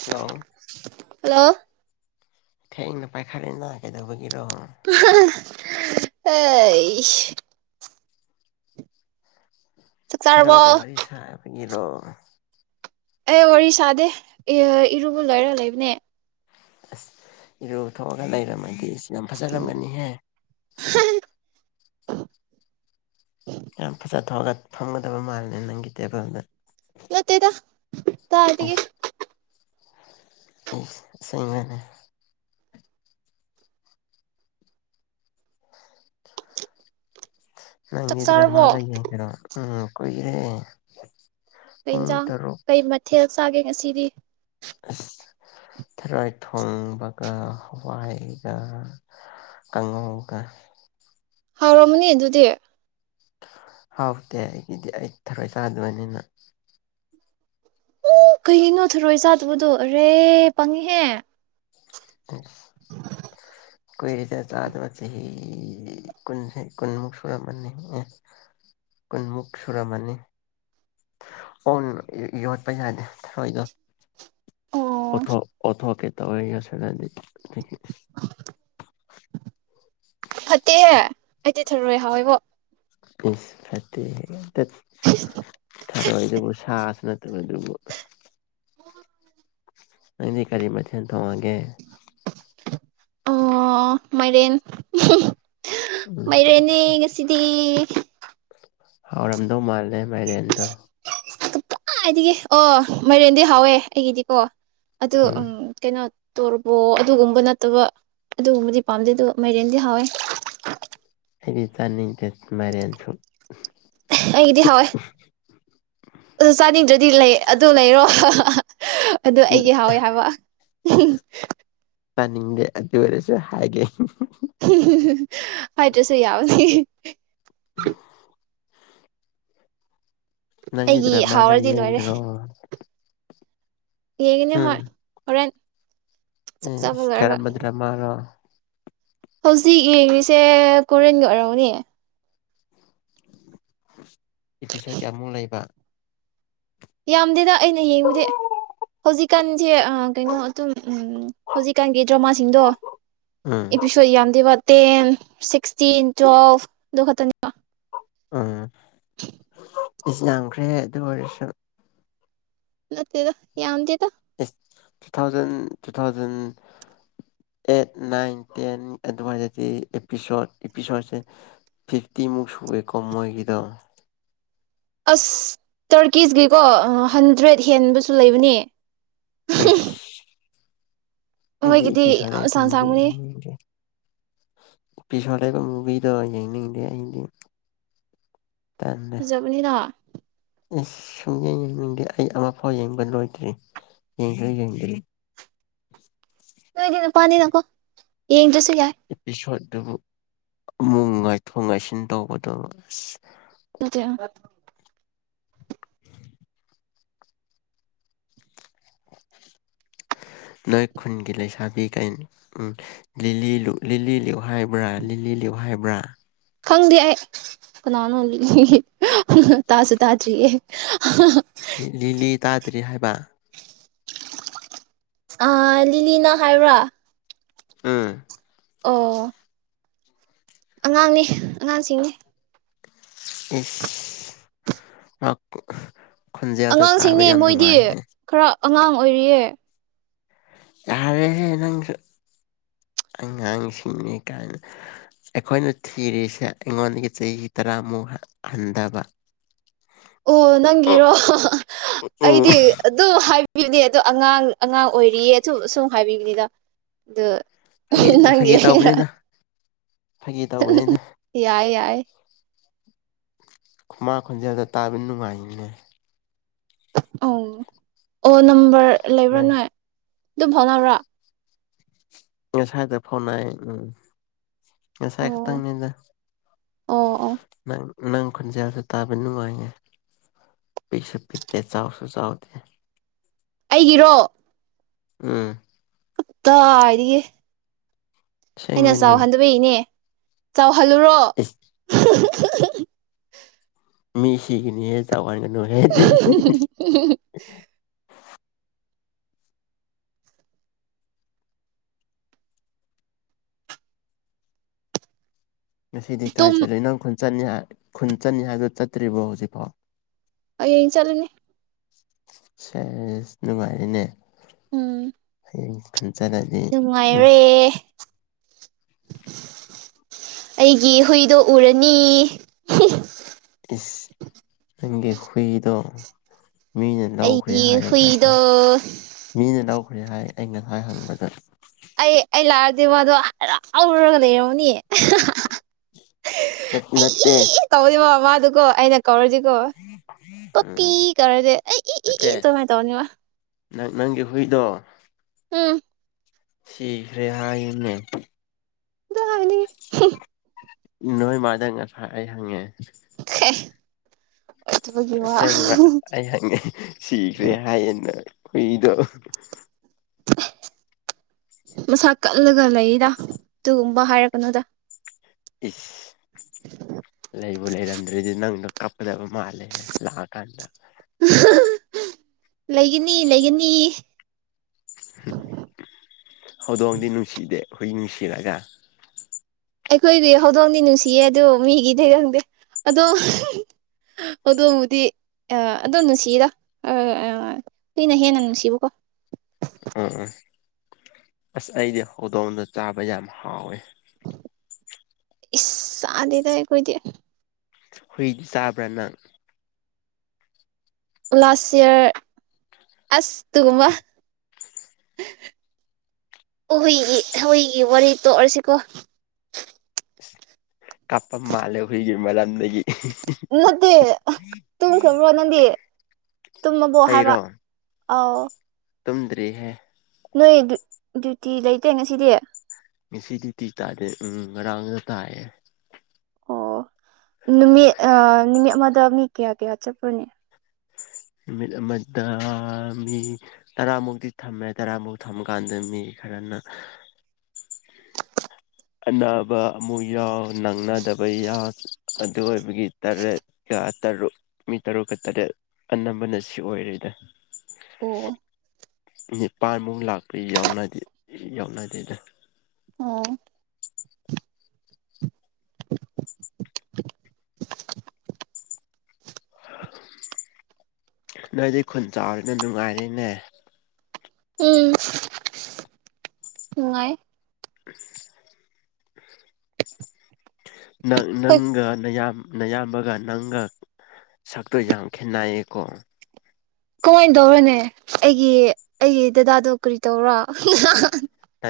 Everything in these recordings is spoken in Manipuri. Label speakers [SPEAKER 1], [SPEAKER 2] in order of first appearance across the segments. [SPEAKER 1] ꯍꯜꯂꯣ
[SPEAKER 2] ꯍꯜꯂꯣ
[SPEAKER 1] ꯊꯦꯡꯅ ꯄꯥꯏꯈꯠꯂꯦꯅ ꯀꯩꯗꯧꯕꯒꯤꯔꯣ
[SPEAKER 2] ꯑ ꯍ ꯑꯦ ꯆꯥꯔꯕꯣ
[SPEAKER 1] ꯍꯦꯔꯣꯒ ꯋꯥꯔꯤ ꯁꯥꯕꯅꯤꯂꯣ
[SPEAKER 2] ꯑꯩ ꯋꯥꯔꯤ ꯁꯥꯗꯦ ꯏꯑ ꯏꯔꯨꯕ ꯂꯣꯏꯔ ꯂꯩꯕꯅꯦ
[SPEAKER 1] ꯑꯁ ꯏꯔꯨ ꯊꯣꯛꯑꯒ ꯂꯩꯔꯝꯃꯗꯤ ꯌꯥꯝ ꯐꯖꯔꯝꯒꯅꯤꯍꯦ ꯌꯥꯝ ꯐꯖ ꯊꯣꯑꯒ ꯐꯝꯒꯗꯕ ꯃꯥꯜꯂꯦ ꯅꯪꯒꯤ ꯇꯦꯕꯜꯗ
[SPEAKER 2] ꯅꯠꯇꯦꯗ ꯇꯥꯏꯗꯒꯤ
[SPEAKER 1] ꯐꯨꯜꯅꯦ
[SPEAKER 2] ꯆꯥꯛ
[SPEAKER 1] ꯅꯪꯒꯤ ꯗ꯭ꯔꯃꯥ
[SPEAKER 2] ꯆꯥꯔꯕꯣ
[SPEAKER 1] ꯅ ꯌꯦꯡꯗ꯭ꯔꯣ ꯑ ꯑꯈꯣꯢꯒꯤ ꯌꯦꯡꯗꯦ
[SPEAKER 2] ꯀꯩ ꯏꯟꯖꯥꯡ ꯀꯩ ꯃꯊꯦꯜ ꯆꯥꯒꯦ ꯉꯁꯤꯗꯤ
[SPEAKER 1] ꯑꯁ ꯊꯔꯣꯏ ꯊꯣꯡꯕꯒ ꯍꯋꯥꯏꯒ ꯀꯪꯉꯧꯒ
[SPEAKER 2] ꯍꯥꯎꯔꯝꯅꯤ ꯑꯗꯨꯗꯤ
[SPEAKER 1] ꯍꯥꯎꯇꯦ ꯑꯩꯒꯤꯗꯤ ꯑꯩ ꯊꯔꯣꯏ ꯆꯥꯗꯕꯅꯤꯅ
[SPEAKER 2] ꯎ ꯀꯩꯒꯤꯅꯣ ꯊꯔꯣꯏ ꯆꯥꯗꯕꯗꯨ ꯑꯥꯔꯦ ꯄꯪꯉꯤꯍꯦ
[SPEAKER 1] ꯑꯁ ꯀꯨꯏꯔꯦꯗ ꯆꯥꯗꯕ ꯆꯍꯤ ꯀꯨꯟꯁꯤ ꯀꯨꯟꯃꯨꯛ ꯁꯨꯔꯝꯃꯅꯤ ꯑꯦ ꯀꯨꯟꯃꯨꯛ ꯁꯨꯔꯝꯃꯅꯤ ꯑꯣꯟ ꯌꯣ ꯌꯣꯠꯄ ꯌꯥꯗꯦ ꯊꯔꯣꯏꯗꯣ
[SPEAKER 2] ꯑꯣ
[SPEAKER 1] ꯑꯣꯊꯣꯛ ꯑꯣꯊꯣꯛꯀꯦ ꯇꯧꯋꯦ ꯌꯦꯁꯤꯜꯂꯗꯤ ꯗꯨꯒꯤ
[SPEAKER 2] ꯐꯠꯇꯦꯍꯦ ꯑꯩ ꯗꯤ ꯊꯔꯣꯏ ꯍꯥꯎꯋꯦꯕꯣ
[SPEAKER 1] ꯏꯁ ꯐꯠꯇꯦꯑꯦ ꯇꯠ ꯊꯔꯣꯏꯗꯕꯨ ꯁꯥꯁꯨ ꯅꯠ ꯅꯠꯇꯕ ꯗꯨꯕꯨ ꯅꯪꯗꯤ ꯀꯔꯤ ꯃꯊꯦꯜ ꯊꯣꯡꯉꯒꯦ
[SPEAKER 2] ꯑꯣ ꯃꯥꯏꯔꯦꯟ
[SPEAKER 1] ꯎꯝ
[SPEAKER 2] ꯃꯥꯏꯔꯦꯟꯅꯦ ꯉꯁꯤꯗꯤ
[SPEAKER 1] ꯍꯥꯎꯔꯝꯗꯧ ꯃꯥꯜꯂꯦ ꯃꯥꯏꯔꯦꯟꯗꯣ
[SPEAKER 2] ꯀꯠꯗꯥꯏꯗꯒꯤ ꯑꯣ ꯃꯥꯏꯔꯦꯟꯗꯤ ꯍꯥꯎꯋꯦ ꯑꯩꯒꯤꯗꯤꯀꯣ ꯑꯗꯨ ꯎꯝ ꯀꯩꯅꯣ ꯇꯣꯔꯕꯣ ꯑꯗꯨꯒꯨꯝꯕ ꯅꯠꯇꯕ ꯑꯗꯨꯒꯨꯝꯕꯗꯤ ꯄꯥꯝꯗꯦ ꯗꯨ ꯃꯥꯏꯔꯦꯟꯗꯤ ꯍꯥꯎꯋꯦ
[SPEAKER 1] ꯑꯩꯗꯤ ꯆꯥꯅꯤꯡꯗꯦ ꯃꯥꯏꯔꯦꯟꯁꯨ
[SPEAKER 2] ꯑꯩꯒꯤꯗꯤ ꯍꯥꯎꯋꯦ ꯑꯁ ꯆꯥꯅꯤꯡꯗ꯭ꯔꯗꯤ ꯂꯩ ꯑꯗꯨ ꯂꯩꯔꯣ ꯑꯗꯨ ꯑꯩꯗꯤ ꯍꯥꯎꯋꯦ ꯍꯥꯏꯕ
[SPEAKER 1] ꯆꯅꯤꯡꯗꯦ ꯑꯗꯨ ꯑꯣꯏꯔꯁ ꯍꯥꯏꯒꯦ
[SPEAKER 2] ꯍꯥꯏꯇ꯭ꯔꯁꯨ ꯌꯥꯕꯅꯦ
[SPEAKER 1] ꯅꯪꯗꯤ
[SPEAKER 2] ꯑꯩꯒꯤ
[SPEAKER 1] ꯗ꯭ꯔꯥꯃꯥꯒ
[SPEAKER 2] ꯍꯥꯎꯔꯗꯤ ꯂꯣꯏꯔꯦ
[SPEAKER 1] ꯌꯦꯡꯗꯔꯣ
[SPEAKER 2] ꯌꯦꯡꯒꯅꯤ ꯍꯣꯏ ꯍꯣꯔꯦꯟ ꯆꯥꯛ ꯆꯥꯕ
[SPEAKER 1] ꯏꯁ
[SPEAKER 2] ꯂꯣꯏꯔꯒ
[SPEAKER 1] ꯀꯔꯝꯕ ꯗ꯭ꯔꯥꯃꯥꯅꯣ
[SPEAKER 2] ꯍꯧꯖꯤꯛ ꯌꯦꯡꯔꯤꯁꯦ ꯀꯣꯔꯤꯌꯟꯒꯤ ꯑꯣꯏꯔꯝꯒꯅꯤ
[SPEAKER 1] ꯏꯄꯤꯁꯣꯠ ꯀꯌꯥꯃꯨꯛ ꯂꯩꯕ
[SPEAKER 2] ꯌꯥꯝꯗꯦꯗ ꯑꯩꯅ ꯌꯦꯡꯕꯗꯤ ꯍꯧꯖꯤꯛꯀꯥꯟꯁꯦ ꯑꯥ ꯀꯩꯅꯣ ꯑꯗꯨꯝ ꯎꯝ ꯍꯧꯖꯤꯛꯀꯥꯟꯒꯤ ꯗ꯭ꯔꯃꯥꯁꯤꯡꯗꯣ
[SPEAKER 1] ꯎꯝ
[SPEAKER 2] ꯑꯦꯄꯤꯁꯣꯠ ꯌꯥꯝꯗꯦꯕ ꯇꯦꯟ ꯁꯤꯛꯁꯇꯤꯟ ꯇꯨꯋꯦꯜꯚ ꯑꯗꯨ ꯈꯛꯇꯪꯅꯦꯕ
[SPEAKER 1] ꯑꯝ ꯏꯁ ꯌꯥꯝꯈ꯭ꯔꯦ ꯑꯗꯨ ꯑꯣꯏꯔꯁꯨ
[SPEAKER 2] ꯅꯠꯇꯦꯗ ꯌꯥꯝꯗꯦꯗ
[SPEAKER 1] ꯏꯁ two thousand two thousand eight nine ten ꯑꯗꯨꯋꯥꯏꯗꯗꯤ ꯑꯦꯄꯤꯁꯣꯠ ꯏꯄꯤꯁꯣꯠꯁꯦ ꯐꯤꯞꯇꯤꯃꯨꯛ ꯁꯨꯋꯦꯀꯣ ꯃꯣꯏꯒꯤꯗꯣ
[SPEAKER 2] ꯑꯁ ꯇꯔꯀꯤꯁꯀꯤꯀꯣ ꯑꯥ ꯍꯟꯗ꯭ꯔꯦꯗ ꯍꯦꯟꯕꯁꯨ ꯂꯩꯕꯅꯦ
[SPEAKER 1] ꯑꯩꯁ ꯑꯩꯗꯤ
[SPEAKER 2] ꯃꯣꯏꯒꯤꯗꯤ
[SPEAKER 1] ꯏꯄꯤꯁꯣꯗ
[SPEAKER 2] ꯌꯥꯝ
[SPEAKER 1] ꯑꯩꯠ
[SPEAKER 2] ꯁꯥꯡ ꯁꯥꯡꯕꯅꯤ
[SPEAKER 1] [unintelligible] ꯏꯄꯤꯁꯣꯠ ꯂꯩꯕ ꯃꯨꯚꯤꯗꯣ ꯌꯦꯡꯅꯤꯡꯗꯦ ꯑꯩꯗꯤ
[SPEAKER 2] ꯐꯖꯕꯒꯤꯔ
[SPEAKER 1] ꯑꯦꯁ ꯁꯨꯝ ꯌꯦꯡꯉꯦꯡꯗꯦ ꯑꯩ ꯑꯃꯐꯥꯎ ꯌꯦꯡꯕ ꯂꯣꯏꯗ꯭ꯔꯤ ꯌꯦꯡꯁꯨ ꯌꯦꯡꯗ꯭ꯔꯤ [inaudible]
[SPEAKER 2] ꯅꯣꯏꯗꯤ ꯅꯨꯄꯥꯅꯤꯅꯀꯣ ꯌꯦꯗ꯭ꯔꯁꯨ
[SPEAKER 1] ꯑꯦꯄꯤꯁꯣꯠꯗꯨꯕꯨ ꯑꯃꯨꯛ ꯉꯥꯏꯊꯣꯛ ꯉꯥꯏꯁꯤꯟ ꯇꯧꯕꯗꯨ ꯑꯁ
[SPEAKER 2] ꯅꯠꯇꯦ ꯑꯥ
[SPEAKER 1] [unintelligible] ꯅꯣꯏ ꯈꯨꯟꯒꯤ ꯂꯩꯁꯥꯕꯤ ꯀꯩ ꯎꯝ ꯂꯤꯂꯤ ꯂꯤꯂꯤ ꯂꯨꯏ ꯍꯥꯏꯕ꯭ꯔꯥ ꯂꯤꯂꯤ ꯂꯨꯏ ꯍꯥꯏꯕ꯭ꯔꯥ
[SPEAKER 2] ꯈꯪꯗꯦ ꯑꯩ ꯀꯅꯥꯅꯣ ꯇꯥꯁꯨ ꯇꯥꯗ꯭ꯔꯤꯌꯦ
[SPEAKER 1] ꯂꯤꯂꯤ ꯇꯥꯗ꯭ꯔꯤ ꯍꯥꯏꯕ
[SPEAKER 2] ꯑꯥ ꯂꯤꯂꯤꯅ ꯍꯥꯏꯕ꯭ꯔꯥ
[SPEAKER 1] ꯎꯝ
[SPEAKER 2] ꯑꯣ ꯑꯉꯥꯡꯅꯦ ꯑꯉꯥꯡꯁꯤꯡꯅꯦ
[SPEAKER 1] [unintelligible] ꯇꯥꯕ
[SPEAKER 2] ꯑꯉꯥꯡꯁꯤꯡꯅꯦ
[SPEAKER 1] ꯌꯥꯝ
[SPEAKER 2] ꯃꯣꯏꯗꯤ
[SPEAKER 1] ꯅꯨꯡꯉꯥꯏꯅꯦ
[SPEAKER 2] ꯈꯔ ꯑꯉꯥꯡ ꯑꯣꯏꯔꯤꯌꯦ
[SPEAKER 1] ꯌꯥꯔꯦꯍꯦ ꯅꯪꯁꯨ ꯑꯉꯥꯡꯁꯤꯡꯅꯤ ꯀꯥꯏꯅ ꯑꯩꯈꯣꯏꯅ ꯊꯤꯔꯤꯁꯦ ꯑꯩꯉꯣꯟꯗꯒꯤ ꯆꯍꯤ ꯇꯔꯥꯃꯨꯛ ꯍꯟ ꯍꯟꯗꯕ
[SPEAKER 2] ꯑꯣ ꯅꯪꯒꯤꯔꯣ ꯑꯩꯗꯤ ꯑꯗꯨꯝ ꯍꯥꯏꯕꯤꯌꯨꯅꯦ ꯑꯗꯣ ꯑꯉꯥꯡ ꯑꯉꯥꯡ ꯑꯣꯏꯔꯤꯌꯦ ꯑꯗꯨ ꯁꯨꯝ ꯍꯥꯏꯕꯤꯕꯅꯤꯗ ꯑꯗꯣ
[SPEAKER 1] ꯐꯥꯒꯤ ꯐꯥꯒꯤ
[SPEAKER 2] ꯅꯪꯒꯤꯔ
[SPEAKER 1] ꯇꯧꯕꯅꯤꯗ ꯐꯥꯒꯤ ꯇꯧꯕꯅꯤꯗ
[SPEAKER 2] [unintelligible] ꯌꯥꯏ ꯌꯥꯏ
[SPEAKER 1] ꯈꯨꯃꯥ ꯈꯣꯟꯖꯦꯜꯗꯣ ꯇꯥꯕ ꯅꯨꯡꯉꯥꯏꯅꯦ
[SPEAKER 2] ꯑꯪ ꯑꯣ ꯅꯝꯕꯔ ꯂꯩꯕ꯭ꯔꯥ
[SPEAKER 1] ꯅꯪ
[SPEAKER 2] ꯅꯣꯏ ꯑꯗꯨꯝ ꯐꯥꯎꯅꯕ꯭ꯔꯥ
[SPEAKER 1] ꯉꯁꯥꯏꯗ ꯐꯥꯎꯅꯩ ꯎꯝ ꯉꯁꯥꯏ
[SPEAKER 2] ꯑꯣ
[SPEAKER 1] ꯈꯛꯇꯪꯅꯤꯗ
[SPEAKER 2] ꯑꯣ ꯑꯣ
[SPEAKER 1] ꯅꯪ ꯅꯪ ꯈꯨꯟꯖꯦꯜꯁꯦ ꯇꯥꯕ ꯅꯨꯡꯉꯥꯏꯌꯦ ꯄꯤꯁ ꯄꯤꯛꯇꯦ ꯆꯥꯎꯁꯨ ꯆꯥꯎꯗꯦ
[SPEAKER 2] ꯑꯩꯒꯤꯔꯣ
[SPEAKER 1] ꯎꯝ
[SPEAKER 2] ꯀꯗꯥꯏꯗꯒꯤ ꯑꯩꯅ
[SPEAKER 1] ꯑꯁꯦꯡꯕꯅꯦ
[SPEAKER 2] ꯆꯥꯎꯍꯟꯗꯕꯩꯅꯦ ꯆꯥꯎꯍꯜꯂꯨꯔꯣ
[SPEAKER 1] ꯏꯁ ꯃꯤ ꯁꯤꯒꯤꯅꯤꯍꯦ ꯆꯥꯎꯍꯟꯒꯅꯨꯍꯦ ꯑꯗꯨꯗꯤ ꯉꯁꯤꯗꯤ ꯀꯥꯏ
[SPEAKER 2] ꯇꯨꯝ
[SPEAKER 1] ꯆꯠꯂꯤꯅꯣ ꯈꯨꯟ ꯆꯠꯅꯤ ꯍꯥꯏ ꯈꯨꯟ ꯆꯠꯅꯤ ꯍꯥꯏꯕꯗꯨ ꯆꯠꯇ꯭ꯔꯤꯕꯣ ꯍꯧꯖꯤꯛꯐꯥꯎ
[SPEAKER 2] ꯍꯌꯦꯡ ꯆꯠꯂꯅꯤ
[SPEAKER 1] ꯁꯦꯁ ꯅꯨꯡꯉꯥꯏꯔꯦꯅꯦ
[SPEAKER 2] ꯎꯝ
[SPEAKER 1] [unintelligible] ꯎꯝ
[SPEAKER 2] ꯅꯨꯡꯉꯥꯏꯔꯦ
[SPEAKER 1] [inaudible]
[SPEAKER 2] ꯑꯩꯒꯤ ꯍꯨꯏꯗꯣ ꯎꯔꯅꯤ
[SPEAKER 1] ꯏꯁ ꯅꯪꯒꯤ ꯍꯨꯏꯗꯣ ꯃꯤꯅ ꯂꯧꯈ꯭ꯔꯦ
[SPEAKER 2] ꯑꯩꯒꯤ
[SPEAKER 1] ꯍꯥꯏꯌꯦ
[SPEAKER 2] ꯍꯨꯏꯗꯣ
[SPEAKER 1] ꯉꯁꯥꯏ ꯃꯤꯅ ꯂꯧꯈ꯭ꯔꯦ ꯅꯦ ꯍꯥꯏ ꯑꯩꯅ ꯉꯁꯥꯏ ꯍꯪꯕꯗ
[SPEAKER 2] ꯑꯩ ꯑꯩ ꯂꯥꯛꯑꯗꯤ ꯃꯥꯗꯣ ꯍꯔꯥꯎꯔꯒ ꯂꯩꯔꯝꯃꯅꯤ
[SPEAKER 1] ꯅꯠꯇꯦ ꯅꯠꯇꯦ
[SPEAKER 2] ꯑꯗꯨꯀꯣ ꯑꯩꯅ ꯀꯧꯔꯗꯤꯀꯣ ꯄꯄꯤ
[SPEAKER 1] ꯎꯝ
[SPEAKER 2] ꯀꯧꯔꯗꯤ ꯑꯩ ꯏ
[SPEAKER 1] ꯅꯠꯇꯦ
[SPEAKER 2] ꯏ ꯑꯗꯨꯃꯥꯏꯅ ꯇꯧꯅꯤꯕ
[SPEAKER 1] ꯅꯪ ꯅꯪꯒꯤ ꯍꯨꯏꯗꯣ
[SPEAKER 2] ꯎꯝ
[SPEAKER 1] ꯁꯤꯈ꯭ꯔꯦ ꯍꯥꯏꯅꯦ
[SPEAKER 2] ꯑꯗꯨ ꯍꯥꯏꯅꯨ
[SPEAKER 1] ꯅꯣꯏ ꯃꯥꯗ ꯉꯁꯥꯏ ꯑꯩ ꯍꯪꯉꯦ
[SPEAKER 2] [inaudible] ꯋꯥ
[SPEAKER 1] ꯑꯁꯦꯡꯕ ꯑꯩ ꯍꯪꯉꯦ ꯁꯤꯈ꯭ꯔꯦ ꯍꯥꯏꯌꯦꯅ ꯍꯨꯏꯗꯣ
[SPEAKER 2] ꯃꯁꯥ ꯀꯜꯂꯒ ꯂꯩꯗ ꯑꯗꯨꯒꯨꯝꯕ ꯍꯥꯏꯔꯛꯀꯅꯨꯗ
[SPEAKER 1] ꯏ ꯂꯩꯕꯨ ꯂꯩꯔꯝꯗ꯭ꯔꯗꯤ ꯅꯪꯗꯣ ꯀꯞꯀꯗꯕ ꯃꯥꯂꯦ ꯂꯥꯛꯑ ꯀꯥꯟꯗ
[SPEAKER 2] ꯂꯩꯒꯅꯤ ꯂꯩꯒꯅꯤ
[SPEAKER 1] ꯍꯧꯗꯣꯡꯗꯤ ꯅꯨꯡꯁꯤꯗꯦ ꯍꯨꯏ ꯁꯤꯔꯒ
[SPEAKER 2] ꯑꯈꯣꯏꯒꯤ ꯍꯧꯗꯣꯡꯗꯤ ꯅꯨꯡꯁꯤꯌꯦ ꯑꯗꯨ ꯃꯤꯒꯤ ꯗꯤ ꯈꯪꯗꯦ ꯍꯧꯗꯣꯡꯕꯨꯗꯤ ꯑꯗꯨꯝ ꯅꯨꯡꯁꯤꯔ ꯍꯨꯏꯅ ꯍꯦꯟꯅ ꯅꯨꯡꯁꯤꯕꯀꯣ
[SPEAKER 1] ꯎꯝ ꯎꯝ ꯑꯁ ꯑꯩꯗꯤ ꯍꯧꯗꯣꯡꯗꯣ ꯆꯥꯕ ꯌꯥꯝ ꯍꯥꯎꯋꯦ
[SPEAKER 2] ꯏꯁ ꯆꯥꯗꯦꯗ ꯈꯣꯏꯗꯤ
[SPEAKER 1] ꯍꯨꯏꯗꯤ ꯆꯥꯕ꯭ꯔꯥ ꯅꯪ
[SPEAKER 2] ꯂꯥꯁ ꯏꯌꯥꯔ ꯑꯁ ꯑꯗꯨꯒꯨꯝꯕ
[SPEAKER 1] [inaudible]
[SPEAKER 2] ꯍꯨꯏꯒꯤ ꯍꯨꯏꯒꯤ ꯋꯥꯔꯤ ꯇꯣꯛꯑꯁꯤꯀꯣ
[SPEAKER 1] ꯀꯥꯞꯄ ꯃꯥꯜꯂꯦ ꯍꯨꯏꯒꯤ ꯃꯔꯝꯗꯒꯤ
[SPEAKER 2] ꯅꯠꯇꯦ ꯇꯨꯝꯈ꯭ꯔꯕ꯭ꯔꯣ ꯅꯪꯗꯤ ꯇꯨꯝꯃꯕꯣ ꯍꯥꯏꯕ
[SPEAKER 1] ꯑꯩꯔꯣ
[SPEAKER 2] ꯑꯥꯎ
[SPEAKER 1] ꯇꯨꯝꯗ꯭ꯔꯤꯍꯦ
[SPEAKER 2] ꯅꯣꯏ ꯗ꯭ꯌꯨꯇꯤ ꯂꯩꯇꯦ ꯉꯁꯤꯗꯤ
[SPEAKER 1] ꯉꯁꯤꯗꯤꯇꯤ ꯗ꯭ꯌꯨꯇꯤ ꯇꯥꯗꯦ ꯎꯝ ꯉꯥꯔꯥꯡꯗ ꯇꯥꯏꯌꯦ
[SPEAKER 2] ꯑꯣ ꯅꯨꯃꯤꯠ ꯅꯨꯃꯤꯠ ꯑꯃꯗ ꯃꯤ ꯀꯌꯥ ꯀꯌꯥ ꯆꯠꯄꯅꯦ
[SPEAKER 1] ꯅꯨꯃꯤꯠ ꯑꯃꯗ ꯃꯤ ꯇꯔꯥꯃꯨꯛ ꯊꯝꯃꯦ ꯇꯔꯥꯃꯨꯛ ꯊꯝꯃꯀꯥꯟꯗ ꯃꯤ ꯐꯖꯅ ꯑꯅꯥꯕ ꯑꯃꯨꯛ ꯌꯥꯎ ꯅꯪꯅꯗꯕ ꯌꯥꯎ ꯑꯗꯨ ꯑꯣꯏꯕꯒꯤ ꯇꯔꯦꯠ ꯇꯔꯨꯛ ꯃꯤ ꯇꯔꯨꯛꯀ ꯇꯔꯦꯠ ꯑꯅꯝꯕꯅ ꯁꯤ ꯑꯣꯏꯔꯦꯗ
[SPEAKER 2] ꯑꯣ
[SPEAKER 1] ꯅꯤꯄꯥꯜꯃꯨꯛ ꯂꯥꯛꯄ ꯌꯥꯎꯅꯗꯦ ꯌꯥꯎꯅꯗꯦꯗ
[SPEAKER 2] ꯑꯣ
[SPEAKER 1] ꯅꯣꯏꯗꯤ ꯈꯨꯟ ꯆꯥꯎꯔꯦꯅ ꯅꯨꯡꯉꯥꯏꯔꯦꯅꯦ
[SPEAKER 2] ꯎꯝ ꯅꯨꯡꯉꯥꯏ
[SPEAKER 1] [inaudible] ꯅꯪꯪ
[SPEAKER 2] ꯍꯣꯏ
[SPEAKER 1] ꯅꯪꯒ ꯅꯌꯥꯝ ꯅꯌꯥꯝꯕꯒ ꯅꯪꯒ ꯁꯛꯇꯣ ꯌꯥꯝ ꯈꯦꯠꯅꯩꯌꯦꯀꯣ
[SPEAKER 2] ꯀꯃꯥꯏꯅ ꯇꯧꯔꯅꯦ ꯑꯩꯒꯤ ꯑꯩꯒꯤ ꯗꯗꯥꯗꯣ ꯀꯔꯤ ꯇꯧꯔ
[SPEAKER 1] ꯅ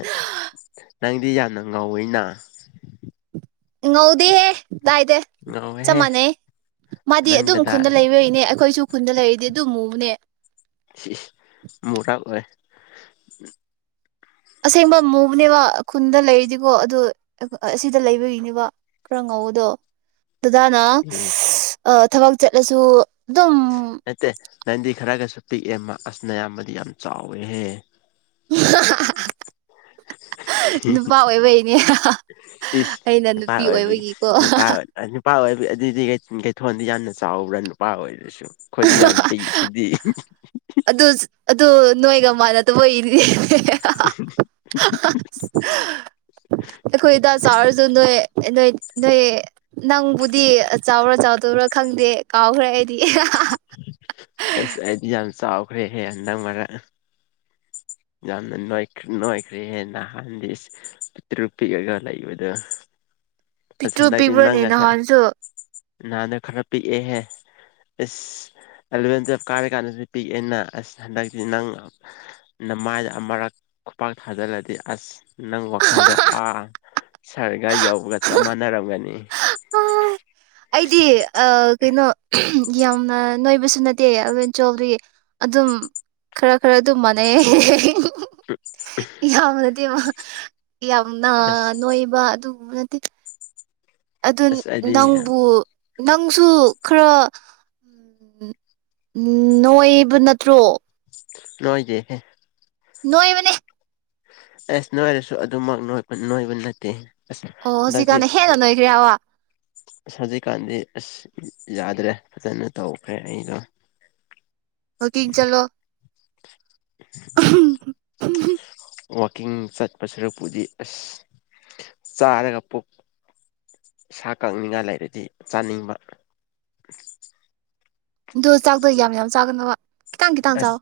[SPEAKER 1] ꯅꯪꯗꯤ ꯌꯥꯝꯅ ꯉꯧꯋꯤꯅ
[SPEAKER 2] ꯉꯧꯗꯤꯍꯦ ꯗꯥꯏꯗ ꯆꯞ
[SPEAKER 1] ꯉꯧꯋꯦꯍꯦ
[SPEAKER 2] ꯃꯥꯟꯅꯩ ꯃꯥꯗꯤ
[SPEAKER 1] ꯅꯪ
[SPEAKER 2] ꯑꯗꯨꯝ
[SPEAKER 1] ꯗꯗꯥ
[SPEAKER 2] ꯈꯨꯟꯗ ꯂꯩꯕꯩꯏꯅꯦ ꯑꯈꯣꯏꯁꯨ ꯈꯨꯟꯗ ꯂꯩꯔꯗꯤ ꯑꯗꯨꯝꯃꯨꯕꯅꯦ
[SPEAKER 1] ꯏꯁ ꯃꯨꯔꯛ ꯑꯣꯏ
[SPEAKER 2] ꯑꯁꯦꯡꯕ ꯃꯨꯕꯅꯦꯕ ꯈꯨꯟꯗ ꯂꯩꯔꯤꯗꯤꯀꯣ ꯑꯗꯨ ꯑꯁꯤꯗ ꯂꯩꯕꯒꯤꯅꯦꯕ ꯈꯔ ꯉꯧꯕꯗꯣ ꯗꯗꯥꯅ
[SPEAKER 1] ꯏꯁ
[SPEAKER 2] ꯊꯕꯛ ꯑꯥ ꯆꯠꯂꯁꯨ ꯑꯗꯨꯝ
[SPEAKER 1] ꯅꯠꯇꯦ ꯅꯟꯗꯤ ꯈꯔꯒꯁꯨ ꯄꯤꯛꯑꯦ ꯑꯃ ꯑꯁ ꯅꯌꯥꯝꯕꯗꯤ ꯌꯥꯝ ꯆꯥꯎꯋꯦꯍꯦ ꯍꯤ
[SPEAKER 2] ꯅꯨꯄꯥ ꯑꯣꯏꯕꯩꯅꯦ
[SPEAKER 1] ꯏꯁ
[SPEAKER 2] ꯑꯩꯅ
[SPEAKER 1] ꯅꯨꯄꯥ
[SPEAKER 2] ꯅꯨꯄꯤ
[SPEAKER 1] ꯑꯣꯏꯕꯒꯤ
[SPEAKER 2] ꯑꯣꯏꯕꯒꯤꯀꯣ
[SPEAKER 1] ꯅꯨꯄꯥ ꯅꯨꯄꯥ ꯑꯣꯏꯕꯒꯤ ꯑꯗꯨꯏꯗꯤ ꯀꯩꯊꯣꯟꯗꯤ ꯌꯥꯝꯅ ꯆꯥꯎꯕ꯭ꯔꯥ ꯅꯨꯄꯥ ꯑꯣꯏꯔꯁꯨ ꯑꯈꯣꯏꯗꯤ ꯌꯥꯝ ꯄꯤꯛ ꯁꯤꯗꯤ
[SPEAKER 2] ꯑꯗꯨ ꯑꯗꯨ ꯅꯣꯏꯒ ꯃꯥꯅꯗꯕꯩ ꯅꯦ
[SPEAKER 1] [inaudible]
[SPEAKER 2] ꯑꯈꯣꯏ ꯗꯥ ꯆꯥꯎꯔꯁꯨ ꯅꯣꯏ ꯅꯣꯏ ꯅꯣꯏ ꯅꯪꯕꯨꯗꯤ ꯆꯥꯎꯔ ꯆꯥꯎ ꯑꯗꯨꯔ ꯈꯪꯗꯦ ꯀꯥꯎꯈ꯭ꯔꯦ ꯑꯩꯗꯤ
[SPEAKER 1] ꯑꯁ ꯑꯩꯗꯤ ꯌꯥꯝ ꯆꯥꯎꯈ꯭ꯔꯦꯍꯦ ꯍꯟꯗꯛ ꯃꯔꯛ ꯌꯥꯝꯅ ꯅꯣꯏꯈ꯭ꯔꯦꯍꯦ ꯅꯍꯥꯟꯗꯤ ꯄꯤꯛꯇ꯭ꯔꯨ ꯄꯤꯛꯑꯒ ꯂꯩꯕꯗꯣ ꯑꯁ
[SPEAKER 2] ꯄꯤꯛꯇ꯭ꯔꯨ
[SPEAKER 1] ꯍꯟꯗꯗꯤ ꯅꯪ
[SPEAKER 2] ꯄꯤꯛꯄ꯭ꯔꯅꯦ
[SPEAKER 1] ꯒꯁꯦ
[SPEAKER 2] ꯅꯍꯥꯟꯁꯨ
[SPEAKER 1] ꯅꯍꯥꯟꯅ ꯈꯔ ꯄꯤꯛꯑꯦꯍꯦ ꯏꯁ ꯑꯦꯂꯚꯦꯟ ꯇꯨꯌꯦꯜꯞ ꯀꯥꯔꯀꯥꯟꯗꯁꯨ ꯄꯤꯛ ꯑꯦꯅ ꯑꯁ ꯍꯟꯗꯛꯇꯤ ꯅꯪ ꯅꯃꯥꯏꯗ ꯑꯃꯨꯔꯛ ꯈꯨꯄꯥꯛ ꯊꯥꯖꯤꯜꯂꯗꯤ ꯑꯁ ꯅꯪ ꯋꯥꯈꯜꯗꯣ ꯑꯥ ꯁꯥꯔꯒꯥ ꯌꯧꯒꯅꯤ ꯆꯞ ꯃꯥꯅꯔꯝꯒꯅꯤ
[SPEAKER 2] ꯑꯩꯗꯤ ꯑ ꯀꯩꯅꯣ ꯌꯥꯝꯅ ꯅꯣꯏꯕꯁꯨ ꯅꯠꯇꯦ ꯑꯦꯂꯚꯦꯟ ꯇꯨꯌꯦꯜꯞ ꯇꯒꯤ ꯑꯗꯨꯝ ꯈꯔ ꯈꯔ ꯑꯗꯨꯝ ꯃꯥꯟꯅꯩꯌꯦ ꯌꯥꯝ ꯅꯠꯇꯦꯕ ꯌꯥꯝꯅ
[SPEAKER 1] ꯑꯁ
[SPEAKER 2] ꯅꯣꯏꯕ ꯑꯗꯨꯒꯨꯝꯕ ꯅꯠꯇꯦ ꯑꯗꯨ
[SPEAKER 1] ꯑꯁ ꯑꯩꯗꯤ
[SPEAKER 2] ꯅꯪꯕꯨ ꯅꯪꯁꯨ ꯈꯔ ꯎꯝ ꯎꯝ ꯅꯣꯏꯕ ꯅꯠꯇ꯭ꯔꯣ
[SPEAKER 1] ꯅꯣꯏꯗꯦꯍꯦ
[SPEAKER 2] ꯅꯣꯏꯕꯅꯦ
[SPEAKER 1] ꯑꯁ ꯅꯣꯏꯔꯁꯨ ꯑꯗꯨꯃꯛ ꯅꯣꯏꯕ ꯅꯣꯢꯕ ꯅꯠꯇꯦ ꯑꯁ
[SPEAKER 2] ꯑꯣ
[SPEAKER 1] ꯍꯟꯗꯛꯇꯤ
[SPEAKER 2] ꯍꯧꯖꯤꯛꯀꯥꯟꯅ ꯍꯦꯟꯅ ꯅꯣꯏꯈ꯭ꯔꯦ ꯍꯥꯢꯕ
[SPEAKER 1] ꯍꯧꯖꯤꯛꯀꯥꯟꯗꯤ ꯑꯁ ꯌꯥꯗ꯭ꯔꯦ ꯐꯖꯅ ꯇꯧꯈ꯭ꯔꯦ ꯑꯩꯗꯣ
[SPEAKER 2] ꯋꯥꯀꯤꯡ ꯆꯠꯂꯣ
[SPEAKER 1] [inaudible]
[SPEAKER 2] ꯎꯝ
[SPEAKER 1] ꯋꯥꯛꯀꯤꯡ ꯆꯠꯄ ꯁꯔꯨꯛꯄꯨꯗꯤ ꯑꯁ ꯆꯥꯔꯒ ꯄꯨꯛ ꯏꯁꯥ ꯀꯪꯅꯤꯡꯉꯥꯏ ꯂꯩꯔꯗꯤ ꯆꯥꯅꯤꯡꯕ
[SPEAKER 2] ꯆꯖꯒꯅꯣ
[SPEAKER 1] ꯑꯁ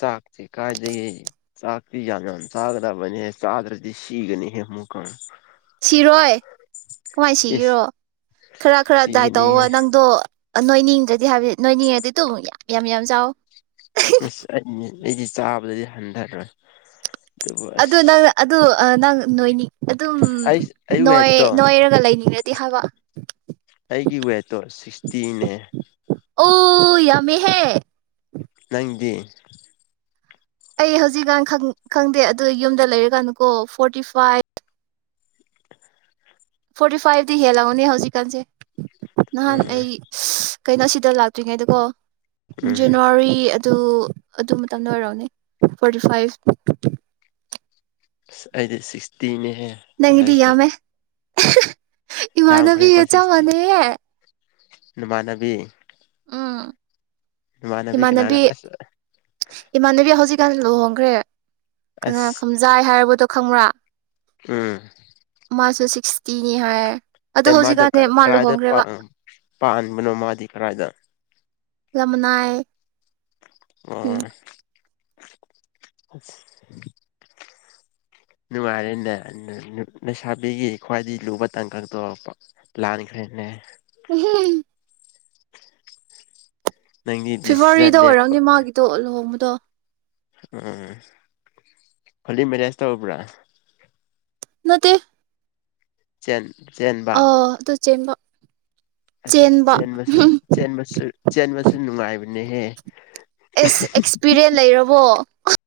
[SPEAKER 1] ꯆꯥꯛꯇꯤ ꯀꯥꯏꯗꯒꯤ ꯆꯥꯛꯇꯤ ꯌꯥꯝ ꯌꯥꯝ ꯆꯒꯗꯕꯅꯦ ꯆꯥꯗ꯭ꯔꯗꯤ ꯁꯤꯒꯅꯤ ꯍꯦ ꯑꯃꯨꯛꯀ
[SPEAKER 2] ꯁꯤꯔꯣꯏ ꯀꯃꯥꯏ
[SPEAKER 1] ꯏꯁ
[SPEAKER 2] ꯁꯤꯒꯦꯔꯣ ꯈꯔ ꯈꯔ ꯗꯥꯏꯠ ꯇꯧꯋꯣ
[SPEAKER 1] ꯁꯤꯒꯅꯤꯍꯦ
[SPEAKER 2] ꯅꯪꯗꯣ ꯅꯣꯏꯅꯤꯡꯗ꯭ꯔꯗꯤ ꯍꯥꯏꯕꯅꯦ ꯅꯣꯏꯅꯤꯡꯉꯗꯤ ꯇꯨ ꯌꯥꯝ ꯌꯥꯝ ꯆꯥꯎꯋꯣ
[SPEAKER 1] ꯑꯁ ꯑꯩꯅꯦ ꯑꯩꯗꯤ ꯆꯥꯕꯗꯗꯤ ꯍꯟꯙꯔꯣꯏ
[SPEAKER 2] ꯑꯗꯨ ꯅꯪ ꯑꯗꯨ ꯅꯪ ꯅꯣꯏ ꯑꯗꯨꯝ
[SPEAKER 1] ꯑꯩ ꯑꯩ
[SPEAKER 2] ꯅꯣꯢ
[SPEAKER 1] ꯋꯦꯠꯇꯣ
[SPEAKER 2] ꯅꯣꯏꯔꯒ ꯂꯩꯅꯤꯡ ꯇꯤ ꯍꯥꯏꯕ
[SPEAKER 1] ꯑꯩꯒꯤ ꯋꯦꯠꯇꯣ ꯁꯤꯛꯁꯇꯤꯅꯦ
[SPEAKER 2] ꯑꯣ ꯌꯥꯝꯃꯦꯍꯦ
[SPEAKER 1] ꯅꯪꯗꯤ
[SPEAKER 2] ꯑꯩ ꯍꯧꯖꯤꯛꯀꯥꯟ ꯈꯪꯗꯦ ꯑꯗꯨ ꯌꯨꯝꯗ ꯂꯩꯔꯀꯥꯟꯗꯀꯣ ꯐꯣꯔꯇꯤ ꯐꯥꯏꯚ ꯐꯣꯔꯇꯤ ꯐꯥꯏꯚꯇꯤ ꯍꯦꯜꯂꯝꯒꯅꯤ ꯍꯧꯖꯤꯛꯀꯥꯟꯁꯦ ꯅꯍꯥꯟ ꯑꯩ
[SPEAKER 1] ꯎꯝ
[SPEAKER 2] ꯀꯩꯅꯣ ꯁꯤꯗ ꯂꯥꯛꯇ꯭ꯔꯤꯉꯩꯗꯀꯣ
[SPEAKER 1] ꯎꯝ
[SPEAKER 2] ꯖꯅꯋꯥꯔꯤ ꯇꯨ ꯑꯗꯨ ꯃꯇꯝꯗ ꯑꯣꯏꯔꯝꯅꯤ ꯐꯣꯔꯇꯤ ꯐꯥꯏꯐ
[SPEAKER 1] ꯑꯁ ꯑꯩꯗꯤ ꯁꯤꯛꯁꯇꯤꯅꯦꯍꯦ
[SPEAKER 2] ꯅꯪꯒꯤꯗꯤ
[SPEAKER 1] ꯍꯟꯗꯛꯁꯦ
[SPEAKER 2] ꯌꯥꯝꯃꯦ ꯏꯃꯥꯟꯅꯕꯤꯒ
[SPEAKER 1] ꯌꯥꯝꯈ꯭ꯔꯦꯀꯣ
[SPEAKER 2] ꯆꯞ
[SPEAKER 1] ꯁꯤꯛꯁꯇꯤ
[SPEAKER 2] ꯃꯥꯟꯅꯩꯌꯦ
[SPEAKER 1] ꯅꯃꯥꯟꯅꯕꯤ
[SPEAKER 2] ꯎꯝ
[SPEAKER 1] ꯅꯄꯥꯟꯅꯕꯤ ꯀꯅꯥꯔ
[SPEAKER 2] ꯏꯃꯥꯟꯅꯕꯤ
[SPEAKER 1] ꯑꯁ
[SPEAKER 2] ꯏꯃꯥꯟꯅꯕꯤ ꯍꯧꯖꯤꯛꯀꯥꯟ ꯂꯨꯍꯣꯡꯈ꯭ꯔꯦ ꯀꯅꯥ
[SPEAKER 1] ꯑꯁ
[SPEAKER 2] ꯈꯝꯖꯥꯏ ꯍꯥꯏꯕꯗꯣ ꯈꯪꯕ꯭ꯔꯥ
[SPEAKER 1] ꯎꯝ
[SPEAKER 2] ꯃꯥꯁꯨ ꯁꯤꯛꯁꯇꯤꯅꯤ ꯍꯥꯏ ꯑꯗꯣ
[SPEAKER 1] ꯑꯦ ꯃꯥꯗꯣ
[SPEAKER 2] ꯍꯧꯖꯤꯛꯀꯥꯟꯗꯤ ꯃꯥ
[SPEAKER 1] ꯀꯗꯥꯏꯗ
[SPEAKER 2] ꯂꯨꯍꯣꯡꯈ꯭ꯔꯦꯕ
[SPEAKER 1] ꯄꯥꯟ ꯄꯥꯟꯕꯅꯣ ꯃꯥꯗꯤ ꯀꯔꯥꯏꯗ
[SPEAKER 2] ꯂꯝꯃꯅꯥꯏ
[SPEAKER 1] ꯑꯣ ꯅꯨꯡꯉꯥꯏꯔꯦꯅꯦ ꯂꯩꯁꯥꯕꯤꯒꯤ ꯈ꯭ꯋꯥꯏꯗꯒꯤ ꯂꯨꯕ ꯇꯥꯡꯀꯛꯇꯣ ꯂꯥꯟꯈ꯭ꯔꯦ ꯅꯦ
[SPEAKER 2] ꯎꯝꯍꯝ
[SPEAKER 1] ꯅꯪꯒꯤ ꯗꯤꯁꯤꯖꯟ
[SPEAKER 2] ꯐꯦꯕꯋꯥꯔꯤꯗ
[SPEAKER 1] ꯂꯦꯞꯄ
[SPEAKER 2] ꯑꯣꯏꯔꯝꯅꯦ ꯃꯥꯒꯤꯗꯣ ꯂꯨꯍꯣꯡꯕꯗꯣ
[SPEAKER 1] ꯎꯝ ꯍꯣꯜꯂꯤ ꯃꯦꯔꯦꯖ ꯇꯧꯕ꯭ꯔꯥ
[SPEAKER 2] ꯅꯠꯇꯦ
[SPEAKER 1] ꯆꯦꯟ ꯆꯦꯟꯕ
[SPEAKER 2] ꯑꯥ ꯑꯗꯨ ꯆꯦꯟꯕ
[SPEAKER 1] ꯑꯁ
[SPEAKER 2] ꯆꯦꯟꯕ
[SPEAKER 1] ꯆꯦꯟꯕꯁꯨ ꯆꯦꯟꯕꯁꯨ ꯆꯦꯟꯕꯁꯨ ꯅꯨꯡꯉꯥꯏꯕꯅꯦꯍꯦ
[SPEAKER 2] ꯑꯦꯁ ꯑꯦꯛꯁꯄꯤꯔꯤꯌꯦꯟꯁ ꯂꯩꯔꯕꯣ